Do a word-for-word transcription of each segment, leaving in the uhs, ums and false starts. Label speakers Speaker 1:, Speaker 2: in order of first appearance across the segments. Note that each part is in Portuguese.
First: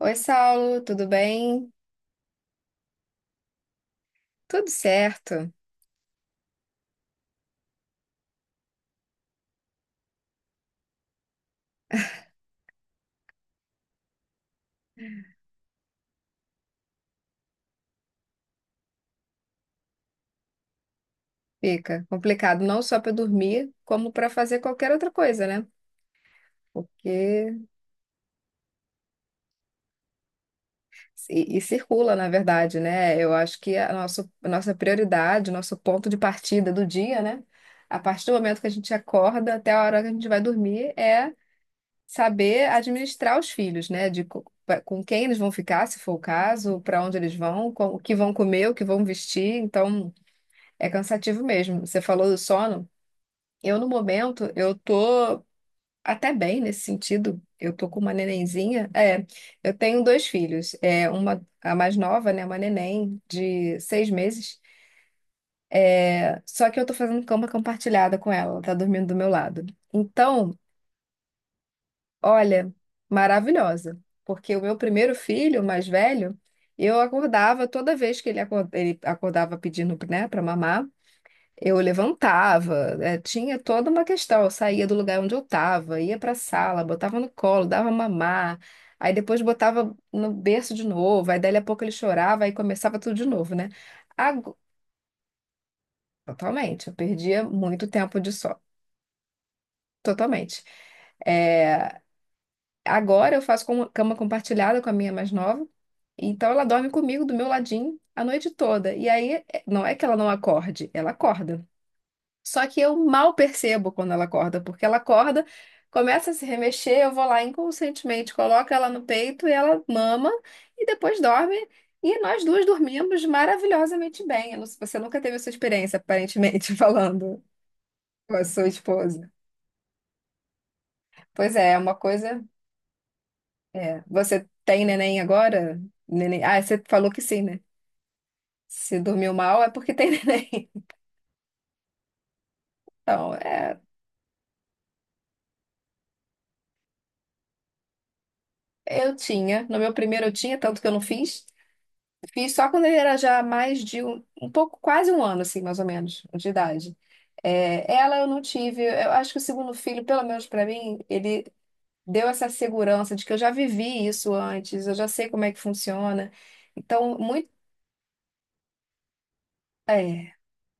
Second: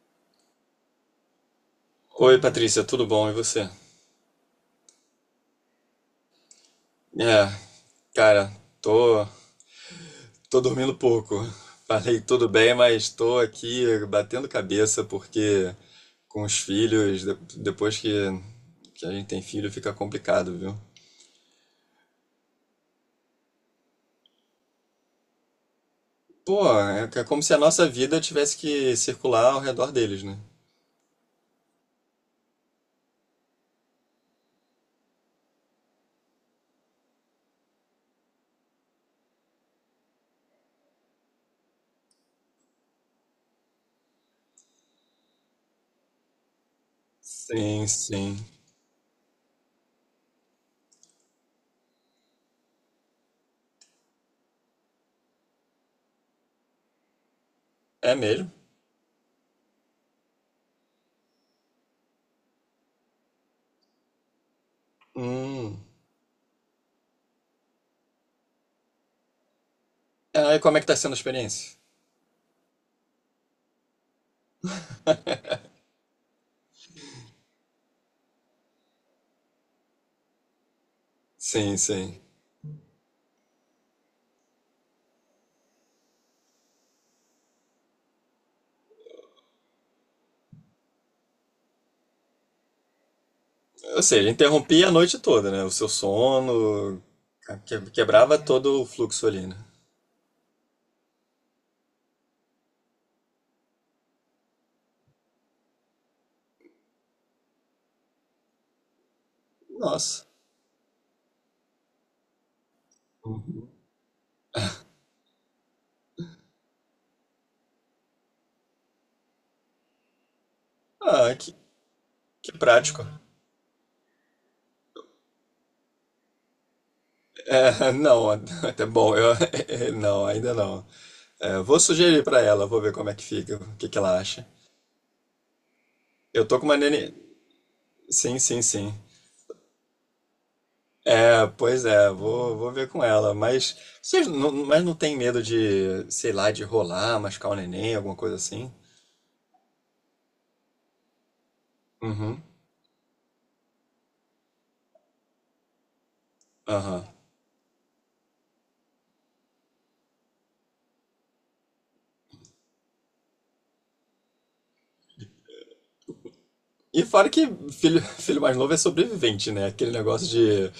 Speaker 1: Oi, Saulo, tudo bem?
Speaker 2: Oi, Patrícia, tudo bom? E você?
Speaker 1: Tudo certo.
Speaker 2: É, cara, tô, tô dormindo pouco. Falei tudo bem, mas tô aqui batendo cabeça porque com os filhos, de- depois que, que a gente tem filho, fica complicado, viu?
Speaker 1: Fica complicado não só para dormir, como para fazer qualquer outra coisa, né?
Speaker 2: Pô, é é como se a
Speaker 1: Porque
Speaker 2: nossa vida tivesse que circular ao redor deles, né?
Speaker 1: e, e circula, na verdade, né? Eu acho que a nosso, a nossa prioridade, o nosso ponto de partida do dia, né? A partir do momento que a gente acorda até a hora que a gente vai dormir, é saber administrar os filhos, né? De co- pra- com quem eles vão ficar, se for o caso, para onde eles vão, com-
Speaker 2: Sim,
Speaker 1: o que vão
Speaker 2: sim.
Speaker 1: comer, o que vão vestir. Então, é cansativo mesmo. Você falou do sono. Eu, no momento, eu tô até bem nesse sentido. Eu tô com uma
Speaker 2: É mesmo?
Speaker 1: nenenzinha. É, eu tenho dois filhos. É, uma, a mais nova, né? Uma neném de seis meses.
Speaker 2: Hum.
Speaker 1: Só que eu tô fazendo cama compartilhada com ela. Ela tá dormindo do meu lado.
Speaker 2: Ah,
Speaker 1: Então,
Speaker 2: e como é que tá sendo a experiência?
Speaker 1: olha, maravilhosa. Porque o meu primeiro filho, o mais velho, eu acordava toda vez que ele, acor- ele acordava pedindo, né, pra mamar. Eu
Speaker 2: Sim, sim.
Speaker 1: levantava, eh, tinha toda uma questão. Eu saía do lugar onde eu estava, ia para a sala, botava no colo, dava mamar, aí depois botava no berço de novo, aí dali a pouco ele chorava, aí começava tudo de novo, né?
Speaker 2: Ou seja,
Speaker 1: Ago-
Speaker 2: interrompia a noite toda, né? O seu
Speaker 1: Totalmente, eu
Speaker 2: sono,
Speaker 1: perdia
Speaker 2: que-
Speaker 1: muito tempo de
Speaker 2: quebrava
Speaker 1: só,
Speaker 2: todo o fluxo ali, né?
Speaker 1: totalmente. Eh, agora eu faço com- cama compartilhada com a minha mais nova, então ela dorme comigo do meu ladinho a noite toda. E aí, eh, não é que ela
Speaker 2: Nossa,
Speaker 1: não acorde, ela acorda. Só que eu mal percebo quando ela acorda, porque ela acorda, começa a se remexer, eu vou lá inconscientemente, coloco ela no peito e ela mama e depois
Speaker 2: ah, que,
Speaker 1: dorme. E nós
Speaker 2: que
Speaker 1: duas
Speaker 2: prático.
Speaker 1: dormimos maravilhosamente bem. Eu não- Você nunca teve essa experiência, aparentemente, falando
Speaker 2: Não,
Speaker 1: com a sua
Speaker 2: até bom,
Speaker 1: esposa.
Speaker 2: eu, não, ainda não.
Speaker 1: Pois
Speaker 2: É,
Speaker 1: é, é
Speaker 2: vou
Speaker 1: uma
Speaker 2: sugerir pra
Speaker 1: coisa.
Speaker 2: ela, vou ver como é que fica, o que que
Speaker 1: É.
Speaker 2: ela acha.
Speaker 1: Você tem neném agora? Neném...
Speaker 2: Eu
Speaker 1: Ah,
Speaker 2: tô com uma
Speaker 1: você falou
Speaker 2: nene...
Speaker 1: que sim, né?
Speaker 2: Sim, sim, sim.
Speaker 1: Se dormiu mal é porque tem neném.
Speaker 2: É, pois é, vou, vou ver com ela,
Speaker 1: Então,
Speaker 2: mas
Speaker 1: é,
Speaker 2: vocês não, mas não tem medo de, sei lá, de rolar, machucar o neném, alguma coisa assim?
Speaker 1: eu tinha. No meu primeiro eu tinha, tanto que eu não fiz.
Speaker 2: Uhum,
Speaker 1: Fiz só quando ele era já mais de um, um pouco, quase um ano, assim, mais ou menos, de idade.
Speaker 2: aham.
Speaker 1: É, ela eu não tive. Eu acho que o segundo filho, pelo menos para mim, ele deu essa segurança de que eu já vivi isso antes, eu já sei como é que funciona.
Speaker 2: E
Speaker 1: Então,
Speaker 2: fora que
Speaker 1: muito.
Speaker 2: filho, filho mais novo é sobrevivente, né? Aquele negócio
Speaker 1: É,
Speaker 2: de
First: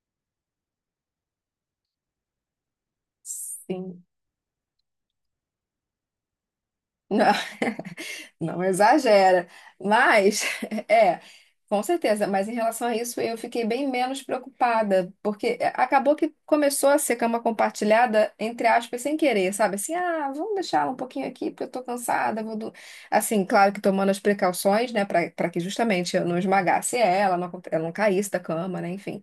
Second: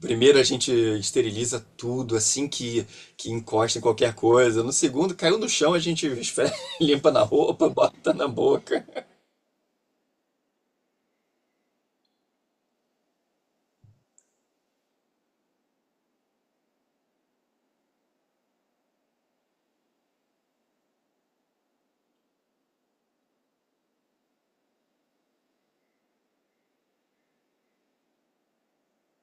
Speaker 2: primeiro a gente esteriliza tudo assim que, que encosta em
Speaker 1: sim.
Speaker 2: qualquer coisa. No segundo, caiu no chão, a gente esfre- limpa na roupa, bota na
Speaker 1: Não
Speaker 2: boca.
Speaker 1: exagera, mas é, com certeza. Mas em relação a isso, eu fiquei bem menos preocupada, porque eh, acabou que começou a ser cama compartilhada, entre aspas, sem querer, sabe? Assim, ah, vamos deixar ela um pouquinho aqui, porque eu tô cansada. Vou do... Assim, claro que tomando as precauções, né, para para que justamente eu não esmagasse ela, não, aconte- ela não caísse da cama, né, enfim.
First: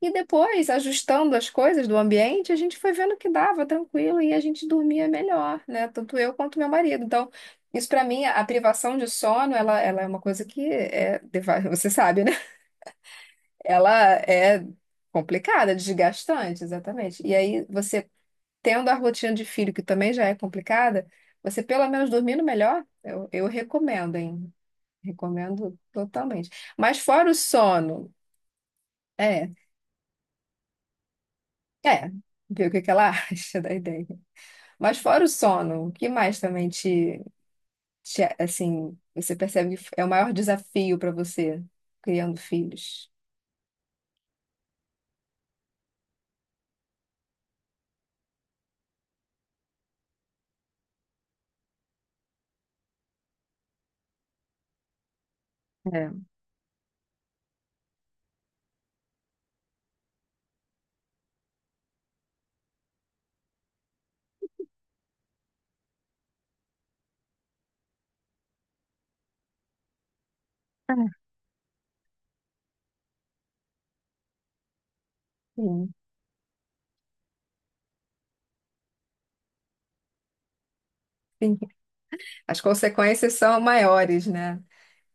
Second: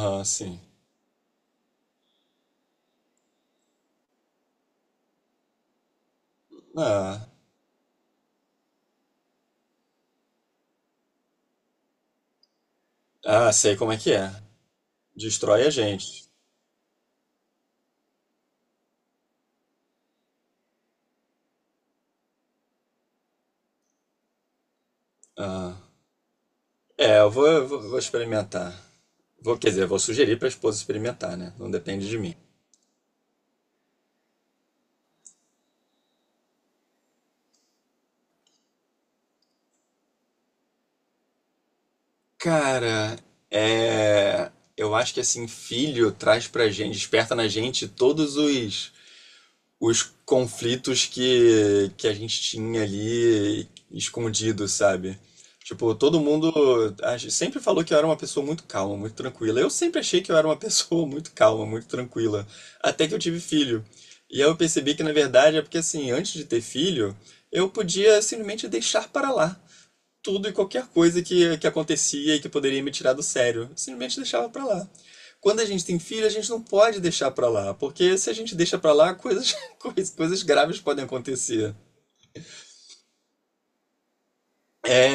Speaker 1: E
Speaker 2: sim.
Speaker 1: depois, ajustando as coisas do ambiente, a gente foi vendo que dava tranquilo e a gente dormia melhor, né? Tanto eu quanto meu marido. Então,
Speaker 2: Ah,
Speaker 1: isso para mim, a privação de sono, ela, ela é uma coisa que é, deva- você sabe, né?
Speaker 2: ah, sei como é que
Speaker 1: Ela
Speaker 2: é.
Speaker 1: é
Speaker 2: Destrói a
Speaker 1: complicada,
Speaker 2: gente.
Speaker 1: desgastante, exatamente. E aí, você tendo a rotina de filho, que também já é complicada, você pelo menos dormindo melhor, eu, eu recomendo, hein? Recomendo
Speaker 2: Ah.
Speaker 1: totalmente. Mas
Speaker 2: É,
Speaker 1: fora
Speaker 2: eu
Speaker 1: o
Speaker 2: vou, eu vou, vou
Speaker 1: sono,
Speaker 2: experimentar.
Speaker 1: é,
Speaker 2: Vou, quer dizer, vou sugerir para a esposa experimentar, né? Não
Speaker 1: é,
Speaker 2: depende de mim.
Speaker 1: ver o que que ela acha da ideia. Mas fora o sono, o que mais também te, te, assim, você percebe que é o maior desafio para você criando filhos?
Speaker 2: Cara, é, eu acho que assim, filho traz pra gente, desperta na gente todos os, os conflitos que, que a gente tinha ali escondido, sabe? Tipo,
Speaker 1: É.
Speaker 2: todo mundo a gente sempre falou que eu era uma pessoa muito calma, muito tranquila. Eu sempre achei que eu era uma pessoa muito calma, muito tranquila, até que eu tive filho. E aí eu percebi que na verdade é porque assim, antes de ter filho, eu podia simplesmente deixar para lá tudo e qualquer
Speaker 1: Ah,
Speaker 2: coisa que, que acontecia e que poderia me tirar do sério. Eu simplesmente deixava pra lá. Quando a gente
Speaker 1: sim.
Speaker 2: tem filho, a gente não pode deixar pra lá, porque se a gente deixa pra lá, coisas, coisas, coisas graves podem
Speaker 1: Sim.
Speaker 2: acontecer.
Speaker 1: As consequências são maiores, né?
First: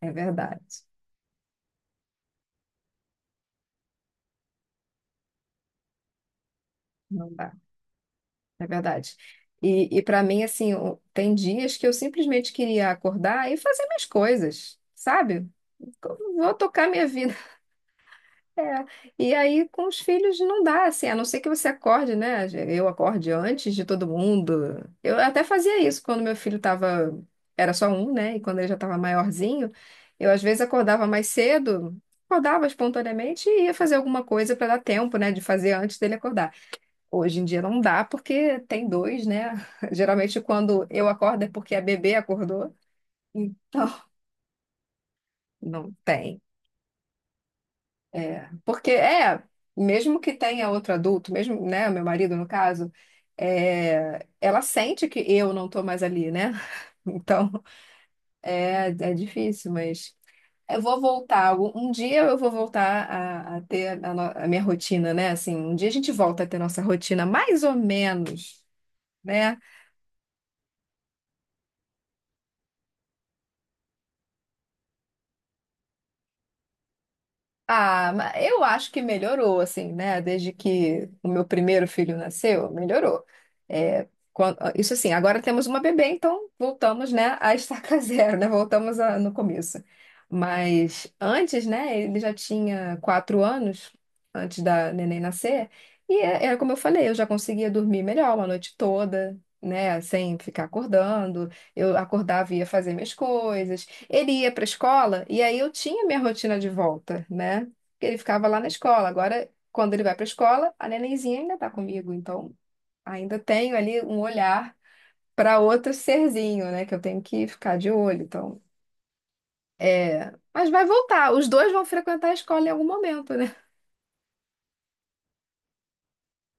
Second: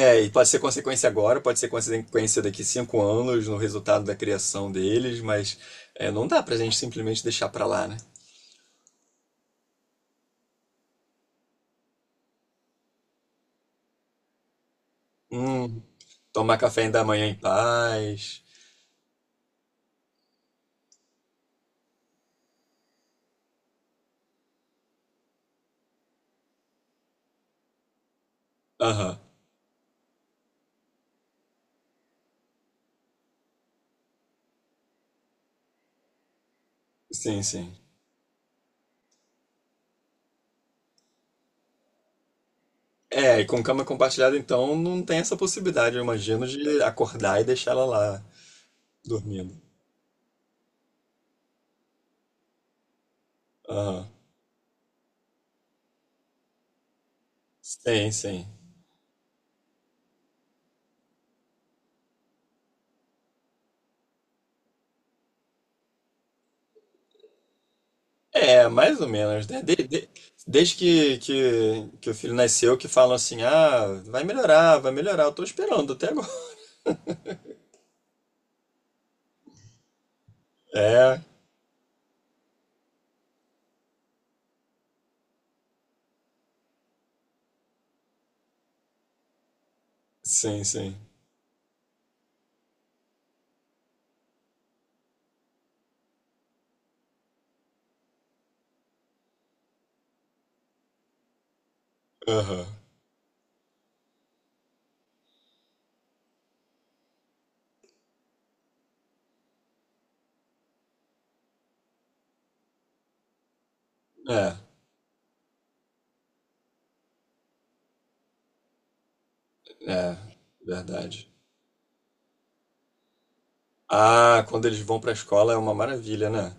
Speaker 1: É
Speaker 2: e pode ser
Speaker 1: verdade.
Speaker 2: consequência agora, pode ser consequência daqui cinco anos no resultado da criação deles, mas é, não dá pra gente simplesmente
Speaker 1: Não
Speaker 2: deixar
Speaker 1: dá.
Speaker 2: pra lá, né?
Speaker 1: É verdade. E, e para mim, assim, o- tem dias que eu simplesmente queria acordar e fazer minhas coisas, sabe?
Speaker 2: Hum,
Speaker 1: Eu vou
Speaker 2: tomar café
Speaker 1: tocar
Speaker 2: ainda
Speaker 1: minha
Speaker 2: amanhã
Speaker 1: vida.
Speaker 2: em paz.
Speaker 1: É, e aí com os filhos não dá, assim, a não ser que você acorde, né? Eu acorde antes de todo mundo. Eu até fazia isso quando meu filho tava, era só um, né? E quando ele já estava
Speaker 2: Aham,
Speaker 1: maiorzinho, eu às vezes acordava mais cedo, acordava espontaneamente e ia fazer alguma coisa para dar tempo, né? De fazer antes dele acordar. Hoje
Speaker 2: sim,
Speaker 1: em dia
Speaker 2: sim.
Speaker 1: não dá porque tem dois, né? Geralmente quando eu acordo é porque a bebê acordou.
Speaker 2: É, e com cama
Speaker 1: Então,
Speaker 2: compartilhada, então, não tem essa
Speaker 1: não
Speaker 2: possibilidade, eu
Speaker 1: tem.
Speaker 2: imagino, de acordar e deixar ela lá,
Speaker 1: É, porque é,
Speaker 2: dormindo.
Speaker 1: mesmo que tenha outro adulto, mesmo, né, meu marido no caso,
Speaker 2: Aham.
Speaker 1: é, ela sente que eu não tô mais ali, né? Então,
Speaker 2: Sim, sim.
Speaker 1: é, é difícil, mas eu vou voltar. algum- Um dia eu vou voltar a, a ter a, no- a minha rotina, né? Assim, um dia a gente volta a ter nossa rotina, mais ou menos,
Speaker 2: É, mais ou menos,
Speaker 1: né?
Speaker 2: né? De- de- desde que, que, que o filho nasceu, que falam assim, ah, vai melhorar, vai melhorar, eu tô esperando até agora.
Speaker 1: Ah, ma- eu acho que melhorou, assim, né? Desde que
Speaker 2: É,
Speaker 1: o meu primeiro filho nasceu, melhorou. É, quan- ah, isso assim, agora temos uma bebê, então voltamos, né, a estaca zero, né? Voltamos a- no começo.
Speaker 2: sim, sim.
Speaker 1: Mas antes, né, ele já tinha quatro anos, antes da neném nascer, e é- era como eu falei, eu já conseguia dormir melhor uma noite toda, né, sem ficar acordando. Eu acordava e ia
Speaker 2: Aham.
Speaker 1: fazer minhas coisas. Ele ia para a escola e aí eu tinha minha rotina de volta, né? Porque ele ficava lá na escola. Agora, quando ele vai para a escola, a nenenzinha ainda está comigo, então ainda tenho ali um
Speaker 2: É,
Speaker 1: olhar para outro serzinho, né? Que eu tenho que ficar de olho. Então,
Speaker 2: É,
Speaker 1: é. Mas vai
Speaker 2: verdade.
Speaker 1: voltar, os dois vão frequentar a escola em algum momento, né?
Speaker 2: Ah, quando eles vão pra escola é uma maravilha, né?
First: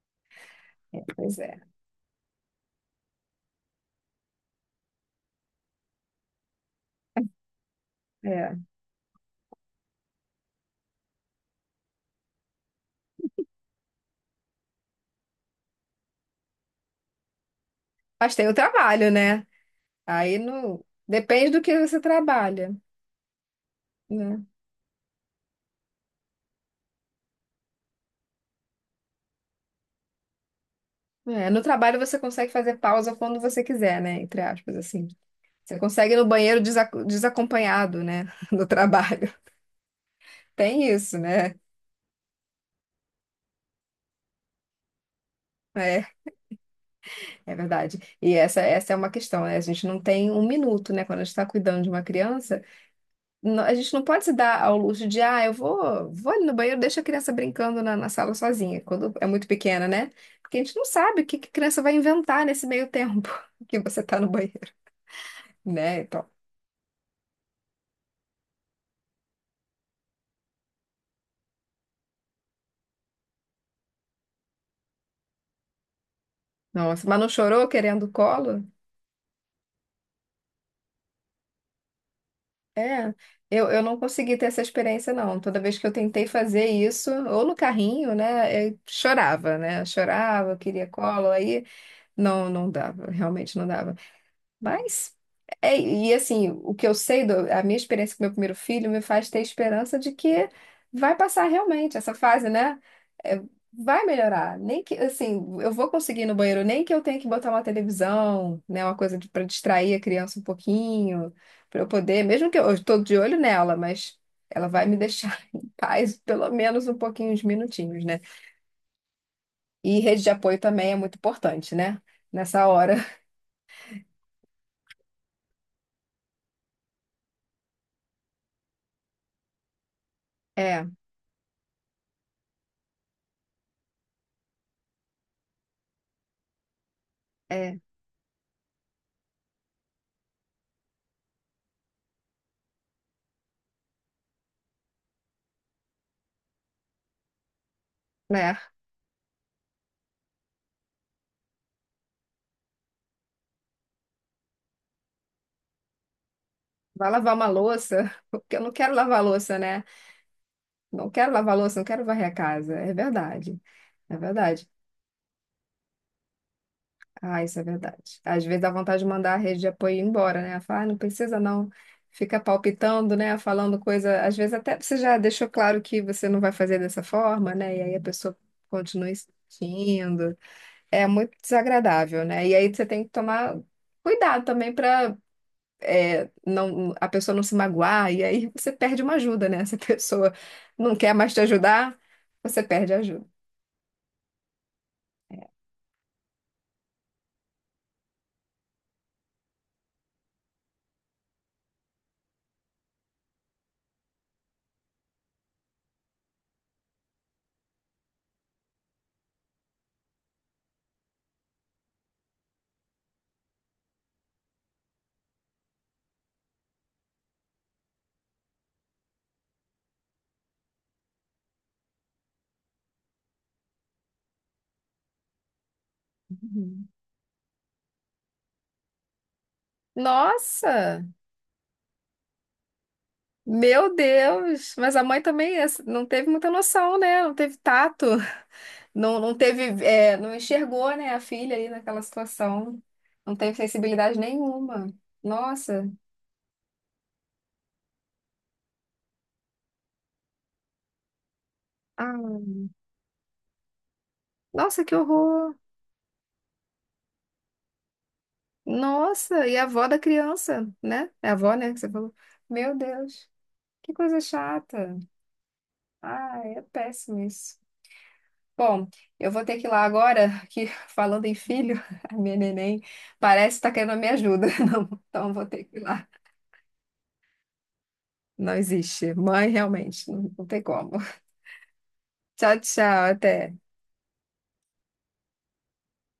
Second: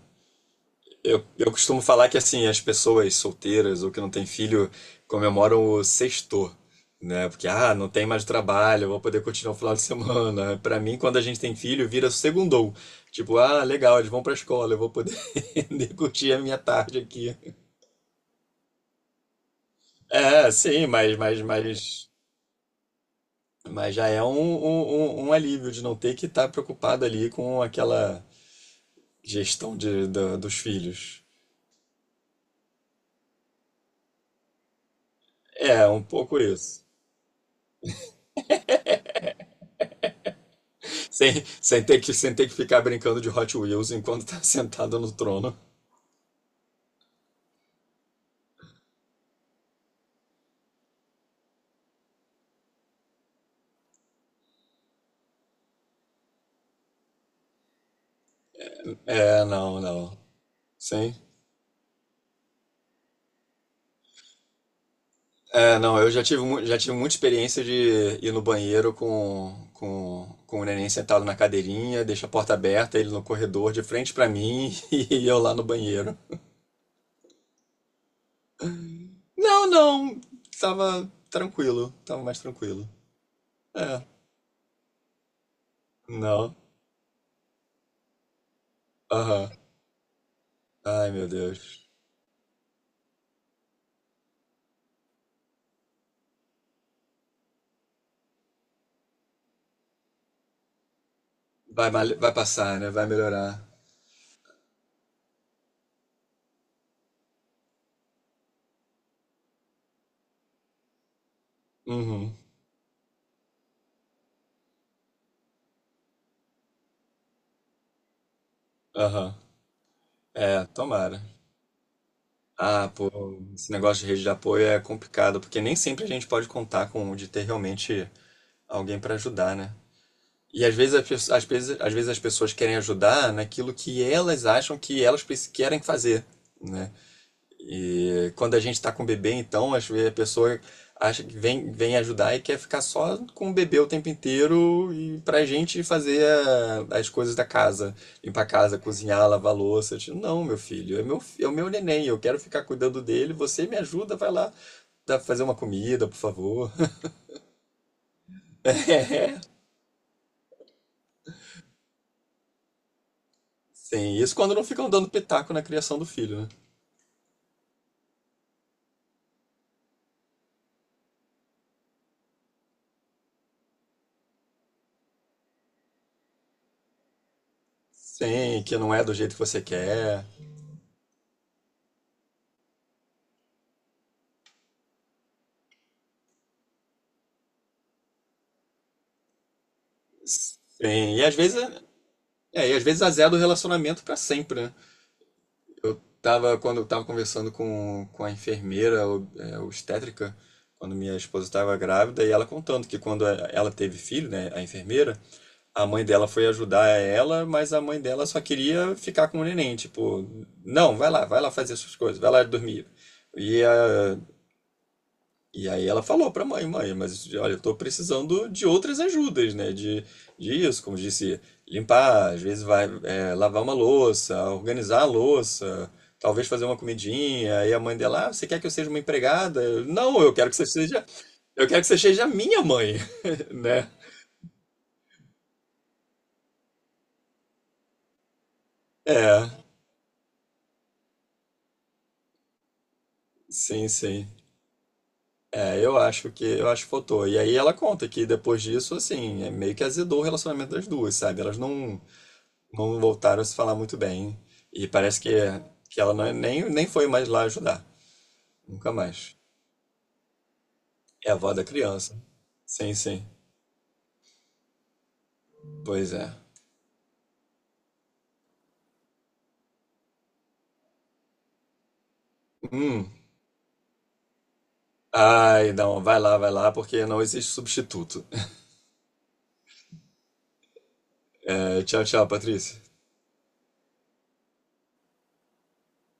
Speaker 1: É,
Speaker 2: Eu,
Speaker 1: pois
Speaker 2: eu
Speaker 1: é,
Speaker 2: costumo falar que assim, as pessoas solteiras ou que não têm filho comemoram o sexto, né? Porque ah, não tem mais
Speaker 1: é.
Speaker 2: trabalho, vou poder continuar o final de semana. Pra mim, quando a gente tem filho, vira segundou. Tipo, ah, legal, eles vão pra escola, eu vou poder curtir a minha tarde aqui.
Speaker 1: Mas tem o trabalho, né? Aí
Speaker 2: É,
Speaker 1: no
Speaker 2: sim, mas mas
Speaker 1: Depende do que você
Speaker 2: mas
Speaker 1: trabalha,
Speaker 2: mas já é um,
Speaker 1: né?
Speaker 2: um, um um alívio de não ter que estar preocupado ali com aquela gestão de, da- dos filhos.
Speaker 1: É, no trabalho você consegue fazer pausa quando você quiser, né? Entre aspas, assim. Você
Speaker 2: É, um
Speaker 1: consegue ir no
Speaker 2: pouco
Speaker 1: banheiro
Speaker 2: isso.
Speaker 1: desa- desacompanhado, né? Do trabalho. Tem isso,
Speaker 2: Sem,
Speaker 1: né?
Speaker 2: sem, ter que, sem ter que ficar brincando de Hot Wheels enquanto tá sentado no trono.
Speaker 1: É, é verdade. E essa, essa é uma questão, né? A gente não tem um minuto, né? Quando a gente está cuidando de uma criança, no- a gente não pode se dar ao luxo de, ah, eu vou, vou ali no banheiro, deixa a criança brincando na, na sala sozinha, quando é
Speaker 2: É,
Speaker 1: muito
Speaker 2: não,
Speaker 1: pequena, né?
Speaker 2: não.
Speaker 1: Porque a gente não
Speaker 2: Sim.
Speaker 1: sabe o que, que a criança vai inventar nesse meio tempo que você está no banheiro,
Speaker 2: É, não,
Speaker 1: né?
Speaker 2: eu já
Speaker 1: Então,
Speaker 2: tive, mu- já tive muita experiência de ir no banheiro com, com, com o neném sentado na cadeirinha, deixa a porta aberta, ele no corredor de frente pra mim e eu lá no banheiro.
Speaker 1: nossa, mas não chorou querendo colo?
Speaker 2: Não, não, tava tranquilo, tava mais tranquilo.
Speaker 1: É, eu, eu não
Speaker 2: É,
Speaker 1: consegui ter essa experiência, não. Toda vez que eu tentei
Speaker 2: não,
Speaker 1: fazer isso, ou no carrinho, né, eu
Speaker 2: aham.
Speaker 1: chorava, né? Chorava, eu queria
Speaker 2: Ai, meu
Speaker 1: colo, aí
Speaker 2: Deus.
Speaker 1: não, não dava, realmente não dava. Mas, é, e assim, o que eu sei, do- a minha experiência com meu primeiro filho me faz ter esperança de que vai passar
Speaker 2: Vai,
Speaker 1: realmente essa
Speaker 2: mal- vai
Speaker 1: fase, né?
Speaker 2: passar, né? Vai
Speaker 1: É,
Speaker 2: melhorar.
Speaker 1: vai melhorar. Nem que, assim, eu vou conseguir ir no banheiro, nem que eu tenha que botar uma televisão, né? Uma coisa para distrair a criança um pouquinho, para eu poder,
Speaker 2: Uhum,
Speaker 1: mesmo que eu estou de olho nela, mas ela vai me deixar em paz pelo menos um pouquinho, uns minutinhos, né?
Speaker 2: aham.
Speaker 1: E rede de apoio
Speaker 2: É,
Speaker 1: também é muito
Speaker 2: tomara.
Speaker 1: importante, né? Nessa
Speaker 2: Ah,
Speaker 1: hora.
Speaker 2: pô, esse negócio de rede de apoio é complicado, porque nem sempre a gente pode contar com de ter realmente alguém para ajudar, né? E às
Speaker 1: É,
Speaker 2: vezes, as, pe- às vezes, às vezes as pessoas querem ajudar naquilo que elas acham que elas preci- querem fazer, né?
Speaker 1: é,
Speaker 2: E quando a gente está com o bebê, então, acho que a pessoa acha que vem, vem ajudar e quer ficar só com o bebê o tempo inteiro e pra gente fazer a- as coisas da casa, limpar a
Speaker 1: né?
Speaker 2: casa, cozinhar, lavar louça. Eu digo, não, meu filho, é meu, fi- é o meu neném, eu quero ficar cuidando dele, você me ajuda, vai lá dá- fazer uma comida, por favor.
Speaker 1: Vai lavar uma louça, porque eu não quero lavar a louça, né? Não quero lavar a louça, não quero varrer a casa. É verdade. É
Speaker 2: Sim, isso quando não
Speaker 1: verdade.
Speaker 2: ficam dando pitaco na criação do filho, né?
Speaker 1: Ah, isso é verdade. Às vezes dá vontade de mandar a rede de apoio embora, né? Falar, ah, não precisa não. Fica palpitando, né? Falando coisa. Às vezes até você já deixou claro que você não vai fazer dessa forma, né? E aí a pessoa
Speaker 2: Sim, que não é
Speaker 1: continua
Speaker 2: do jeito que você quer.
Speaker 1: insistindo. É muito desagradável, né? E aí você tem que tomar cuidado também para é, não, a pessoa não se magoar, e aí você perde uma ajuda, né? Se a pessoa não quer
Speaker 2: Sim, e
Speaker 1: mais
Speaker 2: às
Speaker 1: te
Speaker 2: vezes,
Speaker 1: ajudar, você
Speaker 2: é, é, e às
Speaker 1: perde a
Speaker 2: vezes
Speaker 1: ajuda.
Speaker 2: azeda o relacionamento pra sempre, né? Eu tava, quando eu tava conversando com, com a enfermeira o- é, obstétrica, quando minha esposa estava grávida, e ela contando que quando a- ela teve filho, né, a enfermeira, a mãe dela foi ajudar ela, mas a mãe dela só queria ficar com o neném, tipo, não, vai lá, vai lá fazer suas coisas, vai lá dormir. E a, e aí ela falou pra mãe, mãe, mas olha, eu tô precisando de outras ajudas, né? De, de isso, como disse, limpar, às vezes vai é, lavar uma louça, organizar a louça, talvez fazer uma
Speaker 1: Uhum.
Speaker 2: comidinha. E a mãe dela, ah, você quer que eu seja uma empregada? Eu, Não, eu quero que você
Speaker 1: Nossa,
Speaker 2: seja, eu quero que você seja minha mãe, né?
Speaker 1: meu Deus! Mas a mãe também é, assim, não teve muita noção, né? Não teve tato, não, não
Speaker 2: É,
Speaker 1: teve, é, não enxergou, né, a filha ali naquela situação, não teve
Speaker 2: sim,
Speaker 1: sensibilidade
Speaker 2: sim.
Speaker 1: nenhuma.
Speaker 2: É,
Speaker 1: Nossa,
Speaker 2: eu acho que eu acho que faltou. E aí ela conta que depois disso, assim, é meio que azedou o relacionamento das duas, sabe? Elas não
Speaker 1: ah,
Speaker 2: não voltaram a se falar muito bem.
Speaker 1: nossa,
Speaker 2: E
Speaker 1: que
Speaker 2: parece que,
Speaker 1: horror!
Speaker 2: que ela não, é- nem, nem foi mais lá ajudar. Nunca mais.
Speaker 1: Nossa, e a avó da criança, né? É
Speaker 2: É
Speaker 1: a
Speaker 2: a avó
Speaker 1: avó,
Speaker 2: da
Speaker 1: né, que você falou.
Speaker 2: criança.
Speaker 1: Meu
Speaker 2: Sim,
Speaker 1: Deus,
Speaker 2: sim.
Speaker 1: que coisa chata.
Speaker 2: Pois é.
Speaker 1: Ah, é péssimo isso. Bom, eu vou ter que ir lá agora, que falando em filho, a minha neném parece estar querendo a minha ajuda. Não, então eu vou ter
Speaker 2: Ai,
Speaker 1: que ir
Speaker 2: não,
Speaker 1: lá.
Speaker 2: vai lá, vai lá, porque não existe substituto.
Speaker 1: Não existe. Mãe, realmente, não não tem como.
Speaker 2: Tchau, tchau,
Speaker 1: Tchau,
Speaker 2: Patrícia.
Speaker 1: tchau, até.